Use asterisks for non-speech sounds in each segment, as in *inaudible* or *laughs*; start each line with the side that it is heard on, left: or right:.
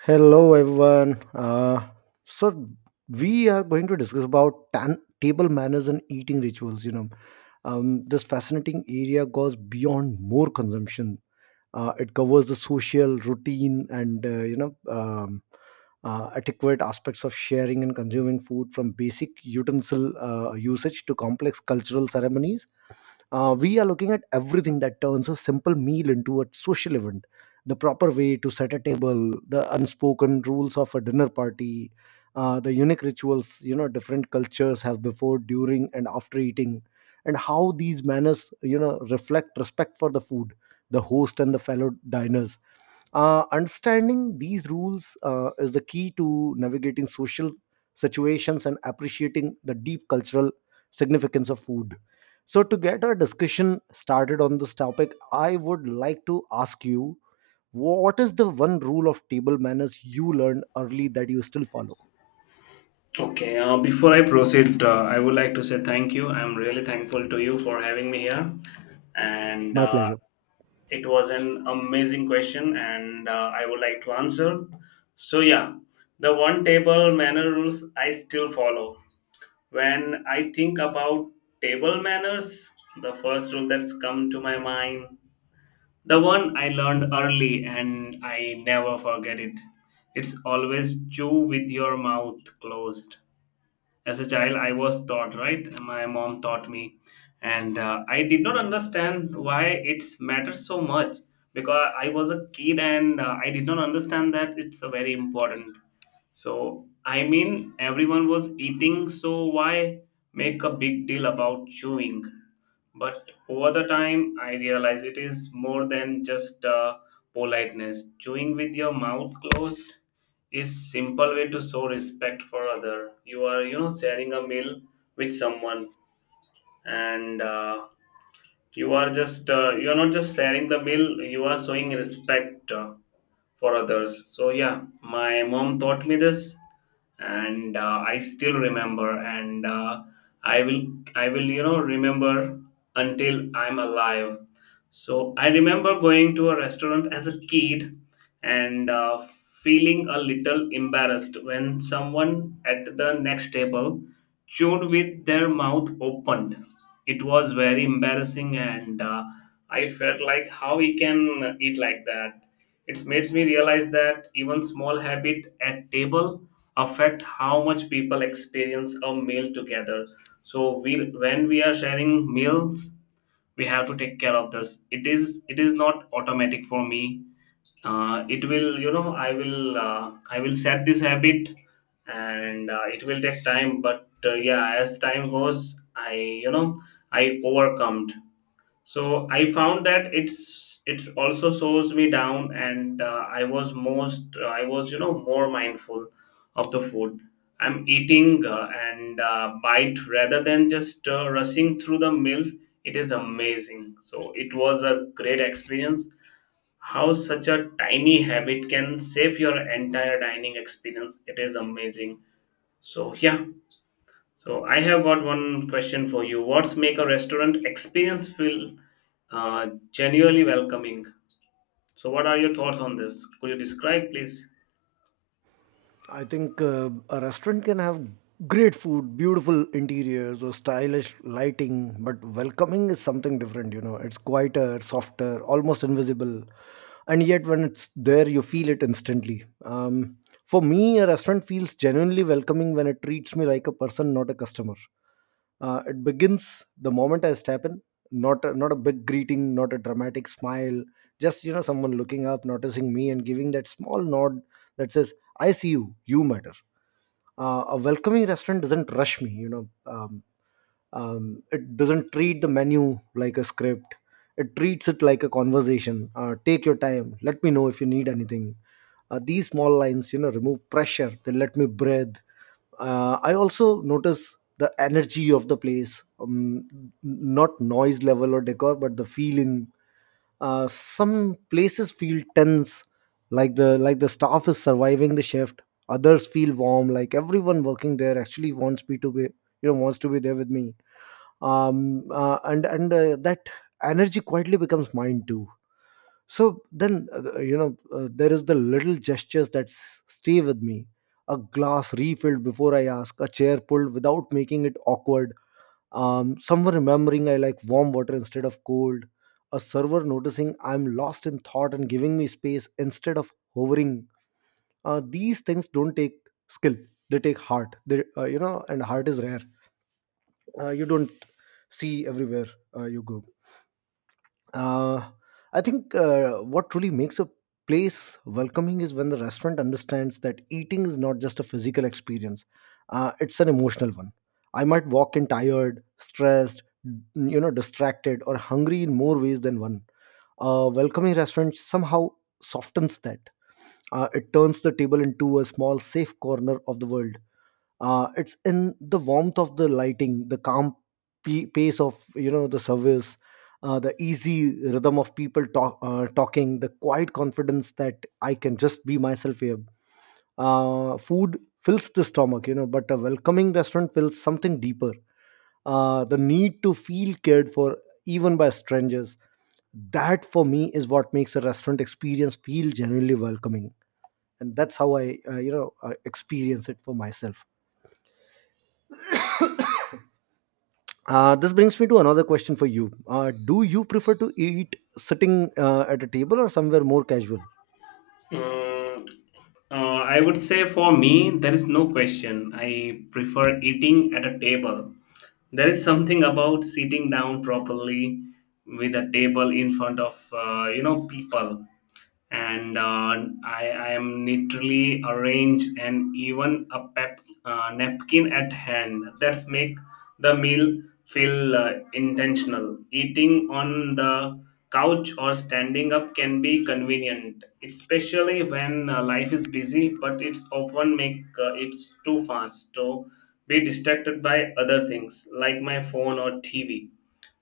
right: Hello, everyone. So we are going to discuss about table manners and eating rituals. This fascinating area goes beyond more consumption. It covers the social, routine, and adequate aspects of sharing and consuming food, from basic utensil usage to complex cultural ceremonies. We are looking at everything that turns a simple meal into a social event: the proper way to set a table, the unspoken rules of a dinner party, the unique rituals different cultures have before, during, and after eating, and how these manners reflect respect for the food, the host, and the fellow diners. Understanding these rules is the key to navigating social situations and appreciating the deep cultural significance of food. So, to get our discussion started on this topic, I would like to ask you: what is the one rule of table manners you learned early that you still follow?
left: Okay, before I proceed, I would like to say thank you. I'm really thankful to you for having me here. And
right: My pleasure.
left: It was an amazing question, and I would like to answer. So, yeah, the one table manner rules I still follow. When I think about table manners, the first rule that's come to my mind, the one I learned early and I never forget it, it's always chew with your mouth closed. As a child I was taught right, my mom taught me, and I did not understand why it matters so much, because I was a kid and I did not understand that it's a very important. So I mean everyone was eating, so why make a big deal about chewing? But over the time, I realize it is more than just politeness. Chewing with your mouth closed is simple way to show respect for other. You are, you know, sharing a meal with someone, and you are just, you are not just sharing the meal. You are showing respect. For others. So, yeah, my mom taught me this, and I still remember, and I will, I will, you know, remember until I'm alive. So, I remember going to a restaurant as a kid and feeling a little embarrassed when someone at the next table chewed with their mouth opened. It was very embarrassing, and I felt like how he can eat like that. It makes me realize that even small habit at table affect how much people experience a meal together. So we when we are sharing meals, we have to take care of this. It is not automatic for me. It will, you know, I will set this habit, and it will take time. But yeah, as time goes, I, you know, I overcome. So I found that it's also slows me down, and I was most, I was, you know, more mindful of the food I'm eating, and bite rather than just rushing through the meals. It is amazing, so it was a great experience. How such a tiny habit can save your entire dining experience, it is amazing. So yeah, so I have got one question for you. What's make a restaurant experience feel genuinely welcoming? So what are your thoughts on this? Could you describe, please?
right: I think a restaurant can have great food, beautiful interiors, or stylish lighting, but welcoming is something different. It's quieter, softer, almost invisible. And yet, when it's there, you feel it instantly. For me, a restaurant feels genuinely welcoming when it treats me like a person, not a customer. It begins the moment I step in, not a big greeting, not a dramatic smile, just someone looking up, noticing me, and giving that small nod that says, "I see you. You matter." A welcoming restaurant doesn't rush me. It doesn't treat the menu like a script. It treats it like a conversation. Take your time. Let me know if you need anything. These small lines, remove pressure. They let me breathe. I also notice the energy of the place, not noise level or decor, but the feeling. Some places feel tense, like the staff is surviving the shift. Others feel warm, like everyone working there actually wants me to be, wants to be there with me. And that energy quietly becomes mine too. So then, there is the little gestures that stay with me. A glass refilled before I ask, a chair pulled without making it awkward, someone remembering I like warm water instead of cold, a server noticing I'm lost in thought and giving me space instead of hovering. These things don't take skill; they take heart. And heart is rare. You don't see everywhere you go. Uh, I think what truly makes a place welcoming is when the restaurant understands that eating is not just a physical experience; it's an emotional one. I might walk in tired, stressed, distracted, or hungry in more ways than one. A welcoming restaurant somehow softens that. It turns the table into a small, safe corner of the world. It's in the warmth of the lighting, the calm pace of the service, the easy rhythm of people talking, the quiet confidence that I can just be myself here. Food fills the stomach, but a welcoming restaurant fills something deeper: the need to feel cared for, even by strangers. That, for me, is what makes a restaurant experience feel genuinely welcoming, and that's how I experience it for myself. This brings me to another question for you. Do you prefer to eat sitting at a table or somewhere more casual?
left: Mm, I would say for me, there is no question. I prefer eating at a table. There is something about sitting down properly with a table in front of you know people, and I am literally arranged and even a napkin at hand. That's make the meal feel intentional. Eating on the couch or standing up can be convenient, especially when life is busy, but it's often make it's too fast to be distracted by other things like my phone or TV.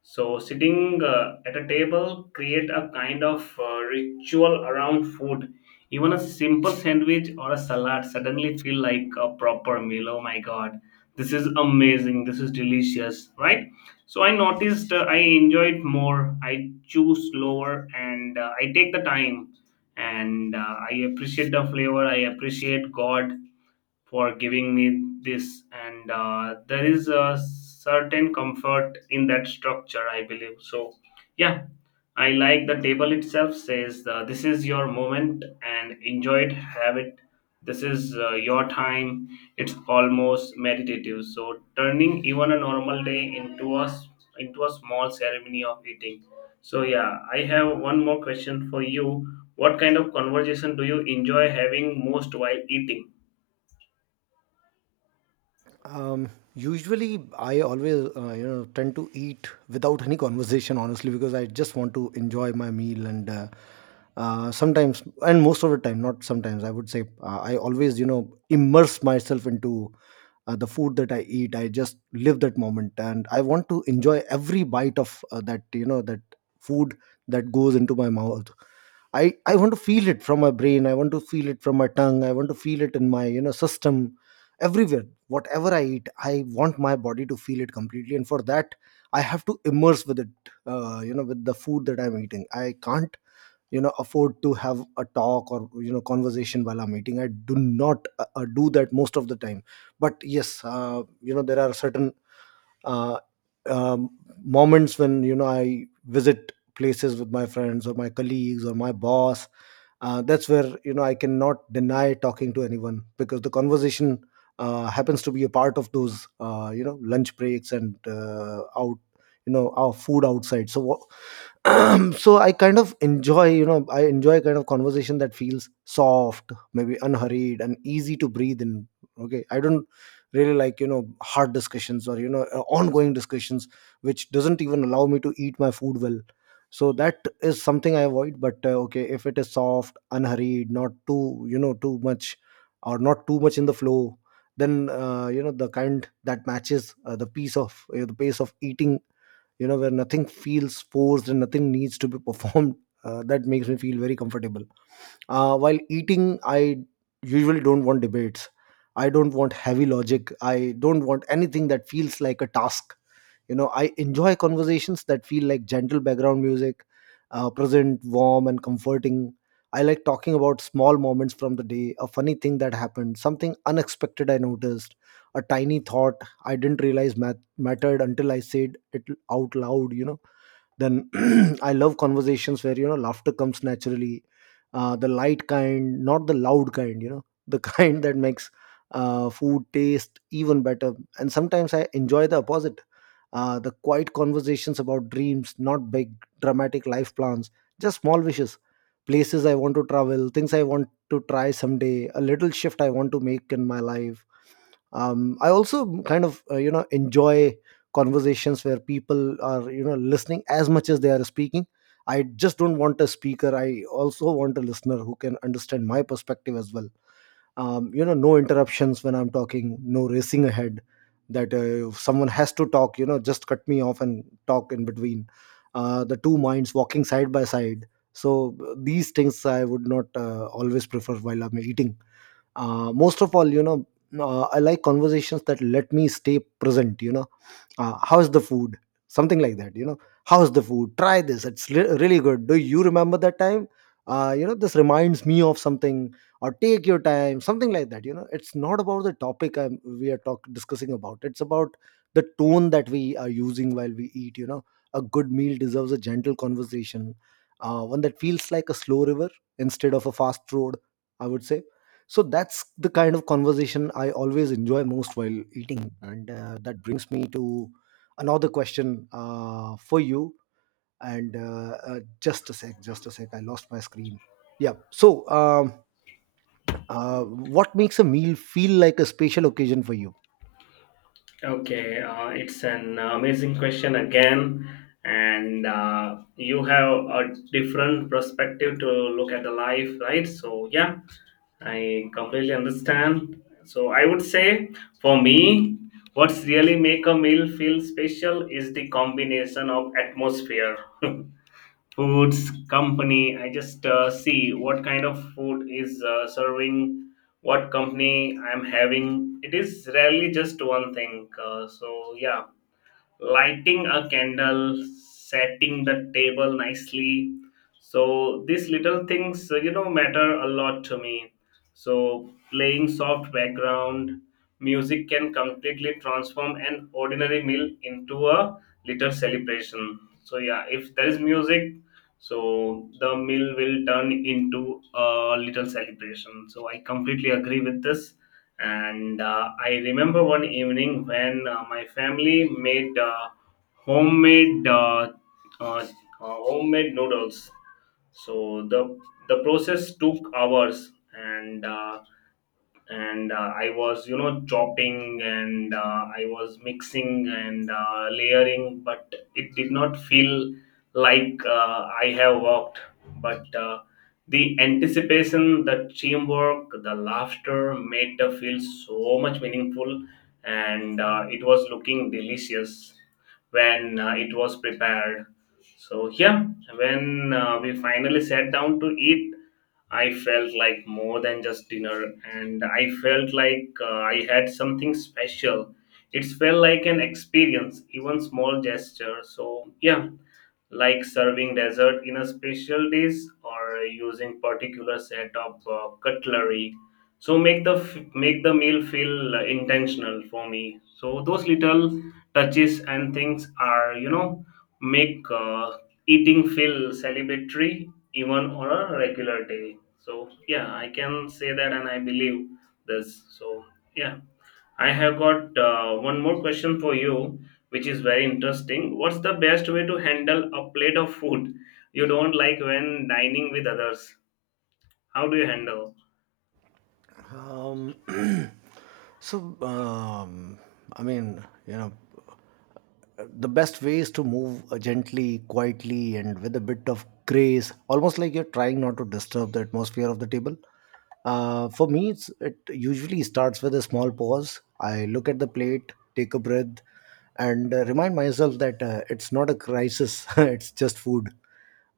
left: So sitting at a table create a kind of ritual around food. Even a simple sandwich or a salad suddenly feel like a proper meal. Oh my god, this is amazing. This is delicious, right? So I noticed I enjoy it more. I choose slower, and I take the time, and I appreciate the flavor. I appreciate God for giving me this, and there is a certain comfort in that structure, I believe. So yeah, I like the table itself says, this is your moment and enjoy it, have it, this is your time. It's almost meditative, so turning even a normal day into a into a small ceremony of eating. So yeah, I have one more question for you. What kind of conversation do you enjoy having most while eating?
right: Usually, I always tend to eat without any conversation, honestly, because I just want to enjoy my meal and. Sometimes — and most of the time, not sometimes, I would say — I always immerse myself into the food that I eat. I just live that moment, and I want to enjoy every bite of that you know that food that goes into my mouth. I want to feel it from my brain, I want to feel it from my tongue, I want to feel it in my system, everywhere. Whatever I eat, I want my body to feel it completely, and for that I have to immerse with it, with the food that I'm eating. I can't afford to have a talk or conversation while I'm eating. I do not do that most of the time. But yes, there are certain uh, um, moments when I visit places with my friends or my colleagues or my boss. That's where I cannot deny talking to anyone, because the conversation happens to be a part of those lunch breaks and out, our food outside. So what? *clears throat* So I enjoy kind of conversation that feels soft, maybe unhurried and easy to breathe in. Okay, I don't really like hard discussions or ongoing discussions which doesn't even allow me to eat my food well. So that is something I avoid. But okay, if it is soft, unhurried, not too too much, or not too much in the flow, then the kind that matches the pace of eating, where nothing feels forced and nothing needs to be performed. *laughs* That makes me feel very comfortable while eating. I usually don't want debates, I don't want heavy logic, I don't want anything that feels like a task. I enjoy conversations that feel like gentle background music — present, warm, and comforting. I like talking about small moments from the day, a funny thing that happened, something unexpected I noticed, a tiny thought I didn't realize mattered until I said it out loud. Then *clears throat* I love conversations where laughter comes naturally, the light kind, not the loud kind, the *laughs* kind that makes food taste even better. And sometimes I enjoy the opposite: the quiet conversations about dreams, not big dramatic life plans, just small wishes, places I want to travel, things I want to try someday, a little shift I want to make in my life. I also kind of enjoy conversations where people are listening as much as they are speaking. I just don't want a speaker; I also want a listener who can understand my perspective as well. No interruptions when I'm talking, no racing ahead. That If someone has to talk, just cut me off and talk in between. The two minds walking side by side. So these things I would not always prefer while I'm eating. Most of all, I like conversations that let me stay present. How's the food? Something like that. How's the food? Try this, it's really good. Do you remember that time? This reminds me of something. Or, take your time. Something like that. It's not about the topic we are discussing about; it's about the tone that we are using while we eat. A good meal deserves a gentle conversation, one that feels like a slow river instead of a fast road, I would say. So that's the kind of conversation I always enjoy most while eating, and that brings me to another question for you. And Just a sec, I lost my screen. Yeah, so what makes a meal feel like a special occasion for you?
left: Okay, it's an amazing question again, and you have a different perspective to look at the life, right? So yeah, I completely understand. So I would say for me, what's really make a meal feel special is the combination of atmosphere. *laughs* Foods, company. I just see what kind of food is serving, what company I'm having. It is rarely just one thing, so yeah, lighting a candle, setting the table nicely. So these little things, you know, matter a lot to me. So playing soft background music can completely transform an ordinary meal into a little celebration. So yeah, if there is music, so the meal will turn into a little celebration. So I completely agree with this, and I remember one evening when my family made homemade uh, uh, uh, homemade noodles. So the process took hours, and uh, and I was, you know, chopping, and I was mixing, and layering, but it did not feel like I have worked. But the anticipation, the teamwork, the laughter made the feel so much meaningful. And it was looking delicious when it was prepared. So yeah, when we finally sat down to eat, I felt like more than just dinner, and I felt like I had something special. It felt like an experience, even small gesture. So, yeah, like serving dessert in a special dish or using particular set of cutlery, so make the make the meal feel intentional for me. So those little touches and things are, you know, make eating feel celebratory, even on a regular day. So yeah, I can say that, and I believe this. So yeah, I have got one more question for you, which is very interesting. What's the best way to handle a plate of food you don't like when dining with others? How do you handle?
right: um, *clears throat* so I mean, the best way is to move gently, quietly, and with a bit of grace, almost like you're trying not to disturb the atmosphere of the table. For me, it usually starts with a small pause. I look at the plate, take a breath, and remind myself that it's not a crisis. *laughs* It's just food.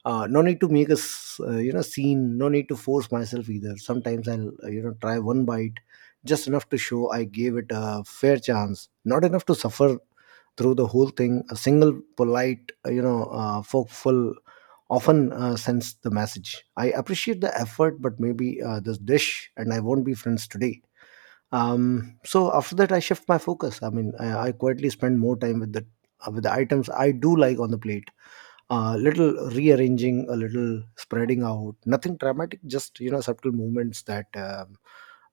right: No need to make a scene. No need to force myself either. Sometimes I'll try one bite, just enough to show I gave it a fair chance. Not enough to suffer through the whole thing. A single polite forkful often sends the message, I appreciate the effort, but maybe this dish and I won't be friends today. So after that I shift my focus. I quietly spend more time with the items I do like on the plate. A little rearranging, a little spreading out, nothing dramatic, just subtle movements that um,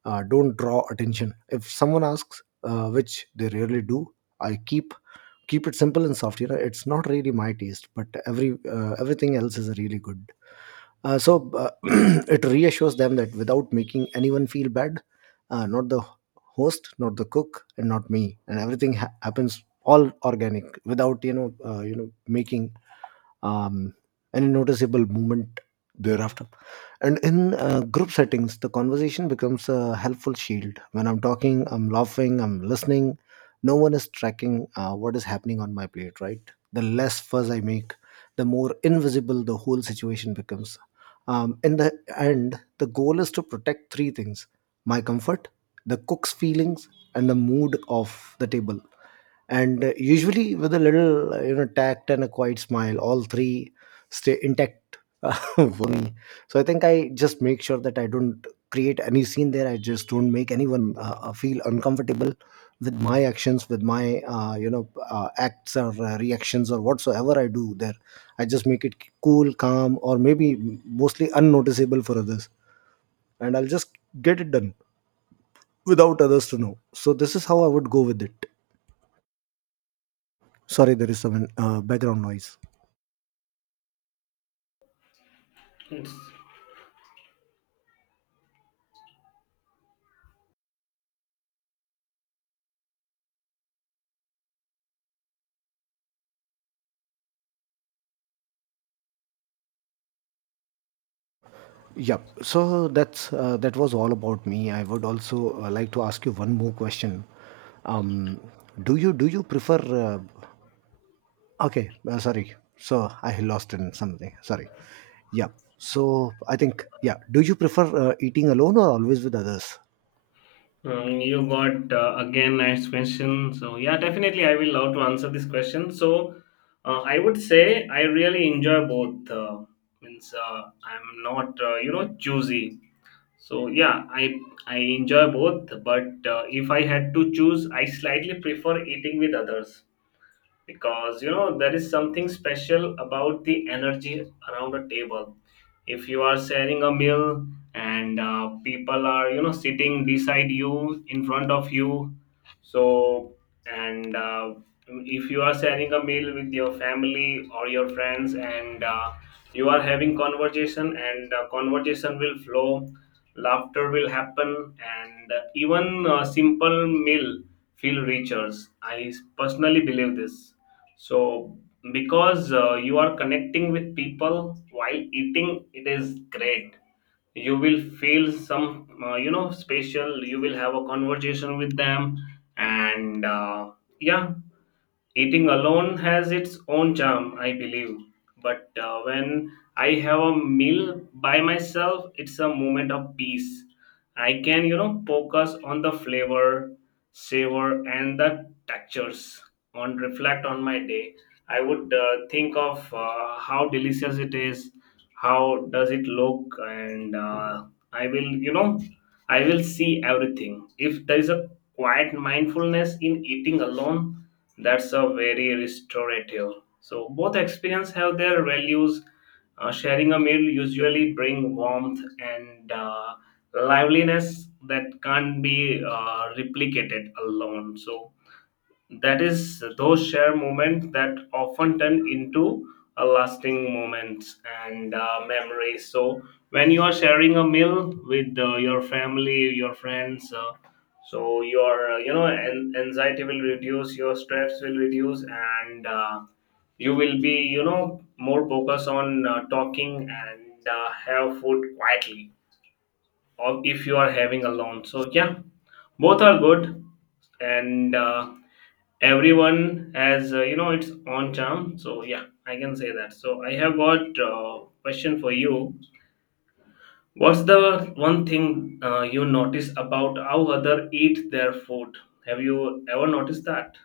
right: uh, don't draw attention. If someone asks, which they rarely do, I keep it simple and soft. You know, it's not really my taste, but everything else is really good. So *clears throat* it reassures them, that without making anyone feel bad, not the host, not the cook, and not me, and everything happens all organic without making um, and a noticeable movement thereafter. And in group settings, the conversation becomes a helpful shield. When I'm talking, I'm laughing, I'm listening. No one is tracking what is happening on my plate, right? The less fuss I make, the more invisible the whole situation becomes. In the end, the goal is to protect three things: my comfort, the cook's feelings, and the mood of the table. And usually with a little tact and a quiet smile, all three stay intact. *laughs* For me, so I think I just make sure that I don't create any scene there. I just don't make anyone feel uncomfortable with my actions, with my acts or reactions or whatsoever I do there. I just make it cool, calm, or maybe mostly unnoticeable for others, and I'll just get it done without others to know. So this is how I would go with it. Sorry, there is some background noise.
left: It's,
right: Yep. So that's that was all about me. I would also like to ask you one more question. Um, do you prefer? Okay, sorry. So I lost in something. Sorry. Yeah. So I think, yeah, do you prefer eating alone or always with others?
left: you got again nice question. So yeah, definitely I will love to answer this question. So I would say I really enjoy both. Means I'm not you know choosy. So yeah, I enjoy both, but if I had to choose, I slightly prefer eating with others, because you know there is something special about the energy around a table. If you are sharing a meal, and people are, you know, sitting beside you, in front of you, so, and if you are sharing a meal with your family or your friends, and you are having conversation, and conversation will flow, laughter will happen, and even a simple meal feel richer. I personally believe this. So, because you are connecting with people while eating, it is great. You will feel some, you know, special. You will have a conversation with them, and yeah, eating alone has its own charm, I believe. But when I have a meal by myself, it's a moment of peace. I can, you know, focus on the flavor, savor, and the textures. On reflect on my day, I would think of how delicious it is, how does it look, and I will, you know, I will see everything. If there is a quiet mindfulness in eating alone, that's a very restorative. So both experience have their values. Sharing a meal usually bring warmth and liveliness that can't be replicated alone. So that is those share moments that often turn into a lasting moments and memories. So when you are sharing a meal with your family, your friends, so your you know anxiety will reduce, your stress will reduce, and you will be, you know, more focused on talking, and have food quietly. Or if you are having alone, so yeah, both are good, and everyone has you know its own charm. So yeah, I can say that. So I have got question for you. What's the one thing you notice about how other eat their food? Have you ever noticed that?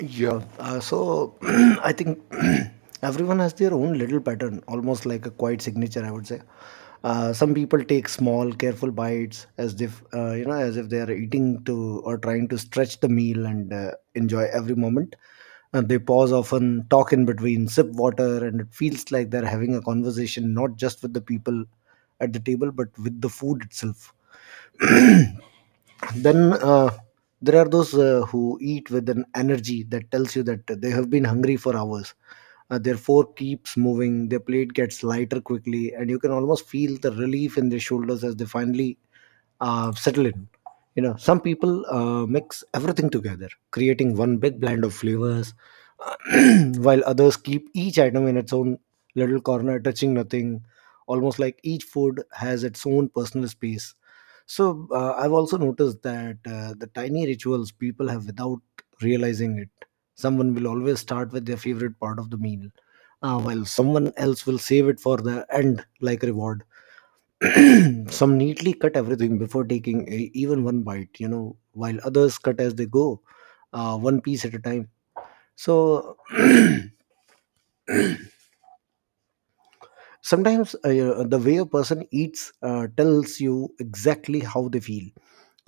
right: Yeah. So *clears throat* I think *clears throat* everyone has their own little pattern, almost like a quiet signature, I would say. Some people take small, careful bites, as if as if they are eating to or trying to stretch the meal and enjoy every moment. And they pause often, talk in between, sip water, and it feels like they're having a conversation not just with the people at the table, but with the food itself. Then there are those who eat with an energy that tells you that they have been hungry for hours. Their fork keeps moving, their plate gets lighter quickly, and you can almost feel the relief in their shoulders as they finally settle in. You know, some people mix everything together, creating one big blend of flavors, *clears throat* while others keep each item in its own little corner, touching nothing, almost like each food has its own personal space. So I've also noticed that the tiny rituals people have without realizing it. Someone will always start with their favorite part of the meal, while someone else will save it for the end, like reward. *clears throat* Some neatly cut everything before taking a, even one bite, you know, while others cut as they go, one piece at a time. So *clears throat* sometimes the way a person eats tells you exactly how they feel.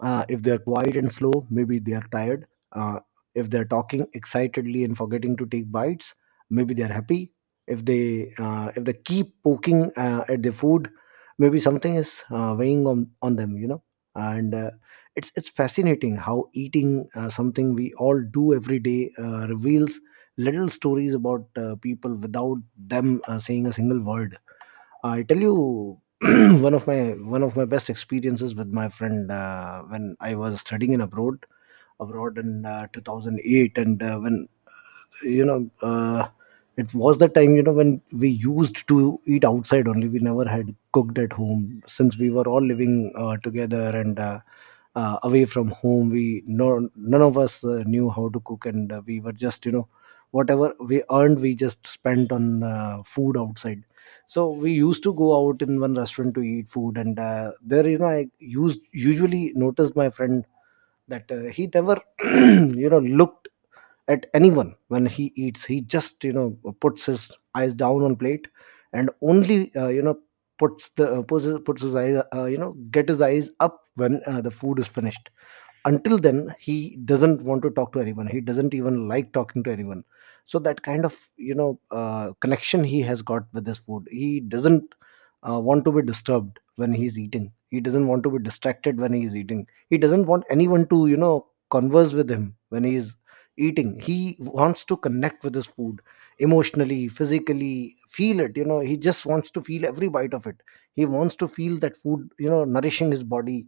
right: If they're quiet and slow, maybe they are tired. Uh, if they're talking excitedly and forgetting to take bites, maybe they're happy. If they keep poking at the food, maybe something is weighing on them. You know, and it's fascinating how eating, something we all do every day, reveals little stories about people without them saying a single word. I tell you, *clears throat* one of my best experiences with my friend when I was studying in abroad abroad in 2008. And when you know it was the time, you know, when we used to eat outside only. We never had cooked at home since we were all living together and away from home. We no, none of us knew how to cook, and we were just, you know, whatever we earned we just spent on food outside. So we used to go out in one restaurant to eat food, and there, you know, I used usually noticed my friend that he never *clears throat* you know looked at anyone when he eats. He just, you know, puts his eyes down on plate, and only puts the puts his eyes, get his eyes up when the food is finished. Until then, he doesn't want to talk to anyone. He doesn't even like talking to anyone. So that kind of, you know, connection he has got with this food. He doesn't want to be disturbed when he's eating. He doesn't want to be distracted when he's eating. He doesn't want anyone to, you know, converse with him when he's eating. He wants to connect with his food emotionally, physically, feel it, you know. He just wants to feel every bite of it. He wants to feel that food, you know, nourishing his body.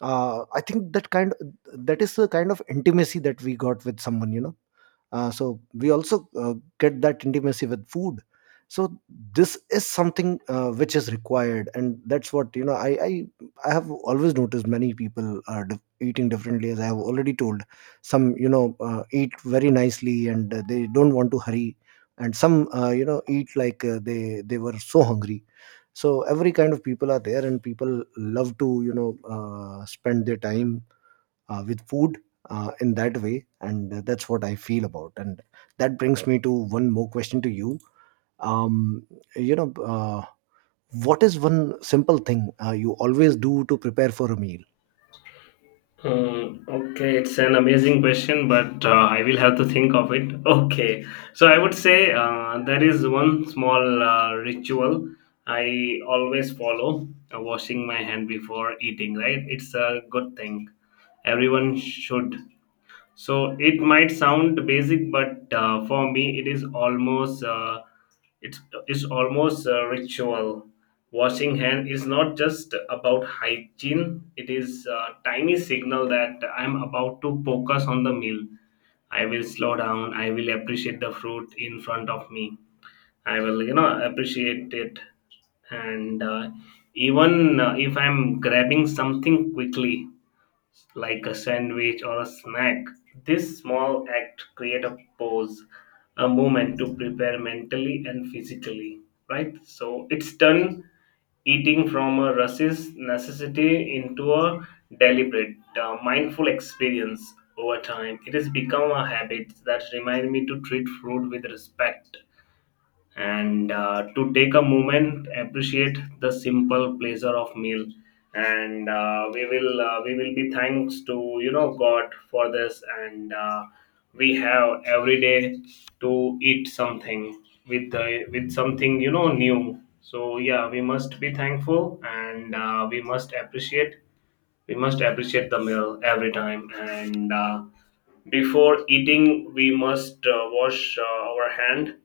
right: I think that kind, that is the kind of intimacy that we got with someone, you know. So we also get that intimacy with food. So this is something which is required, and that's what you know. I have always noticed many people are eating differently, as I have already told. Some, you know, eat very nicely, and they don't want to hurry, and some eat like they were so hungry. So every kind of people are there, and people love to, you know, spend their time with food in that way. And that's what I feel about. And that brings me to one more question to you. um, you know What is one simple thing you always do to prepare for a meal?
left: Hmm, okay, it's an amazing question, but I will have to think of it. *laughs* Okay, so I would say there is one small ritual I always follow, washing my hand before eating, right? It's a good thing, everyone should. So it might sound basic, but for me it is almost it's, it's almost a ritual. Washing hand is not just about hygiene, it is a tiny signal that I'm about to focus on the meal. I will slow down, I will appreciate the fruit in front of me, I will, you know, appreciate it. And even if I'm grabbing something quickly like a sandwich or a snack. This small act create a pause, a moment to prepare mentally and physically, right? So it's done, eating from a rushes necessity into a deliberate, mindful experience over time. It has become a habit that reminds me to treat food with respect, and to take a moment appreciate the simple pleasure of meal. And we will be thanks to, you know, god for this. And we have every day to eat something with the with something, you know, new. So yeah, we must be thankful, and we must appreciate, we must appreciate the meal every time. And before eating we must wash our hand.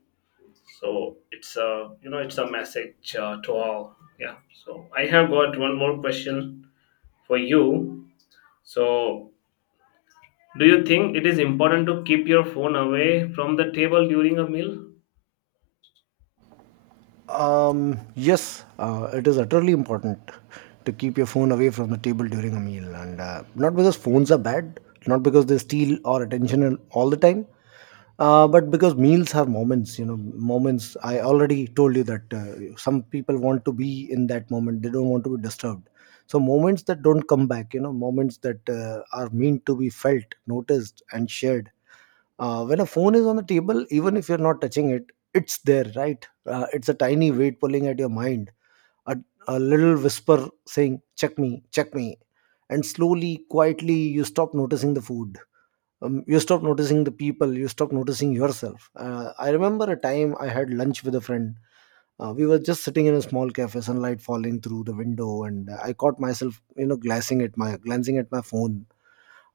left: So it's, a you know, it's a message to all. Yeah. So I have got one more question for you. So do you think it is important to keep your phone away from the table during a meal?
right: Yes, it is utterly important to keep your phone away from the table during a meal, and not because phones are bad, not because they steal our attention all the time, but because meals are moments. You know, moments. I already told you that some people want to be in that moment; they don't want to be disturbed. So moments that don't come back, you know, moments that are meant to be felt, noticed, and shared. When a phone is on the table, even if you're not touching it, it's there, right? It's a tiny weight pulling at your mind, a, a little whisper saying check me, check me. And slowly, quietly, you stop noticing the food. You stop noticing the people, you stop noticing yourself. I remember a time I had lunch with a friend. We were just sitting in a small cafe, sunlight falling through the window, and I caught myself, you know, glancing at my phone.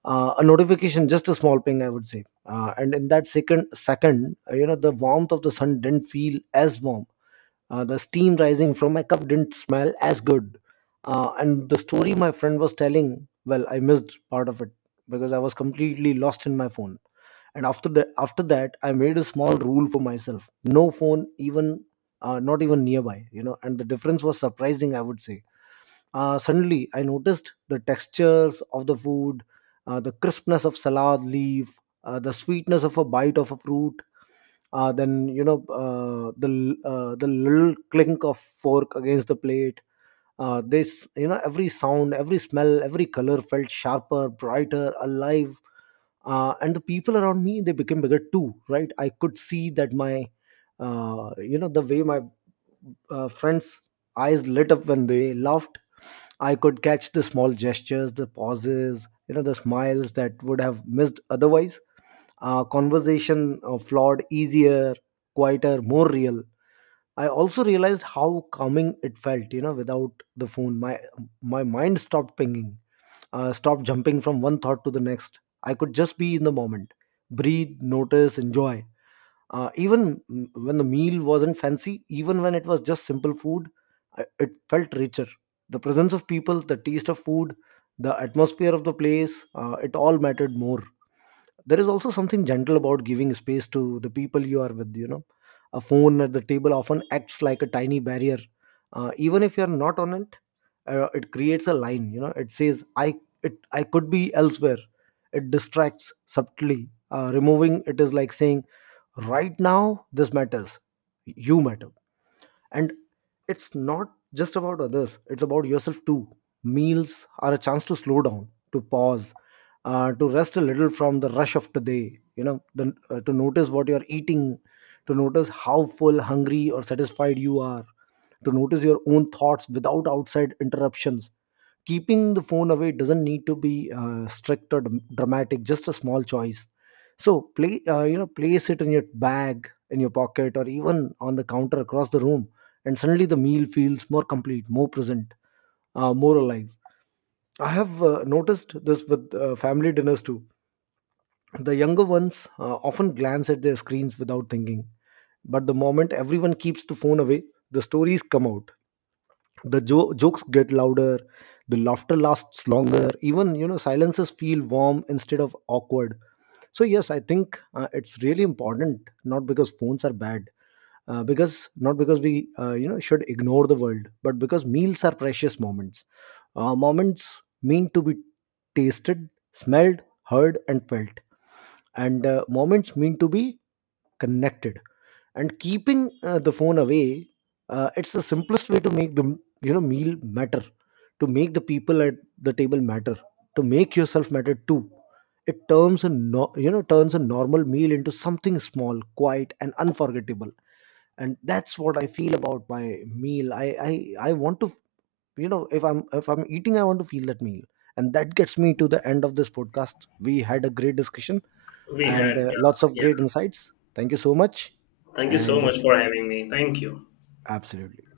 right: A notification, just a small ping, I would say. And in that second, you know, the warmth of the sun didn't feel as warm, the steam rising from my cup didn't smell as good, and the story my friend was telling, well, I missed part of it because I was completely lost in my phone. And after that, I made a small rule for myself: no phone, even not even nearby, you know. And the difference was surprising, I would say. Suddenly, I noticed the textures of the food, the crispness of salad leaf, the sweetness of a bite of a fruit. Then, you know, the the little clink of fork against the plate. This, you know, every sound, every smell, every color felt sharper, brighter, alive. And the people around me, they became bigger too, right? I could see that my the way my friends' eyes lit up when they laughed. I could catch the small gestures, the pauses, you know, the smiles that would have missed otherwise. Conversation flowed easier, quieter, more real. I also realized how calming it felt, you know, without the phone. My mind stopped pinging, stopped jumping from one thought to the next. I could just be in the moment, breathe, notice, enjoy, even when the meal wasn't fancy, even when it was just simple food. It felt richer: the presence of people, the taste of food, the atmosphere of the place. It all mattered more. There is also something gentle about giving space to the people you are with, you know. A phone at the table often acts like a tiny barrier. Even if you're not on it, it creates a line. You know, it says, I could be elsewhere. It distracts subtly. Removing it is like saying, right now this matters, you matter. And it's not just about others, it's about yourself too. Meals are a chance to slow down, to pause, to rest a little from the rush of today. You know, to notice what you're eating, to notice how full, hungry, or satisfied you are, to notice your own thoughts without outside interruptions. Keeping the phone away doesn't need to be strict or dramatic, just a small choice. So play, place it in your bag, in your pocket, or even on the counter across the room, and suddenly the meal feels more complete, more present, more alive. I have noticed this with family dinners too. The younger ones often glance at their screens without thinking, but the moment everyone keeps the phone away, the stories come out, the jokes get louder, the laughter lasts longer. Even, you know, silences feel warm instead of awkward. So yes, I think it's really important. Not because phones are bad, because not because we should ignore the world, but because meals are precious moments. Moments mean to be tasted, smelled, heard, and felt, and moments mean to be connected. And keeping the phone away, it's the simplest way to make the, you know, meal matter, to make the people at the table matter, to make yourself matter too. It turns a no, you know, turns a normal meal into something small, quiet, and unforgettable. And that's what I feel about my meal. I want to, you know, if I'm eating, I want to feel that meal. And that gets me to the end of this podcast. We had a great discussion
left: We
right: and
left: had. Yeah.
right: lots of
left: Yeah.
right: great insights. Thank you so much.
left: Thank you so
right: And
left: much
right: yes,
left: for having me. Thank you.
right: absolutely.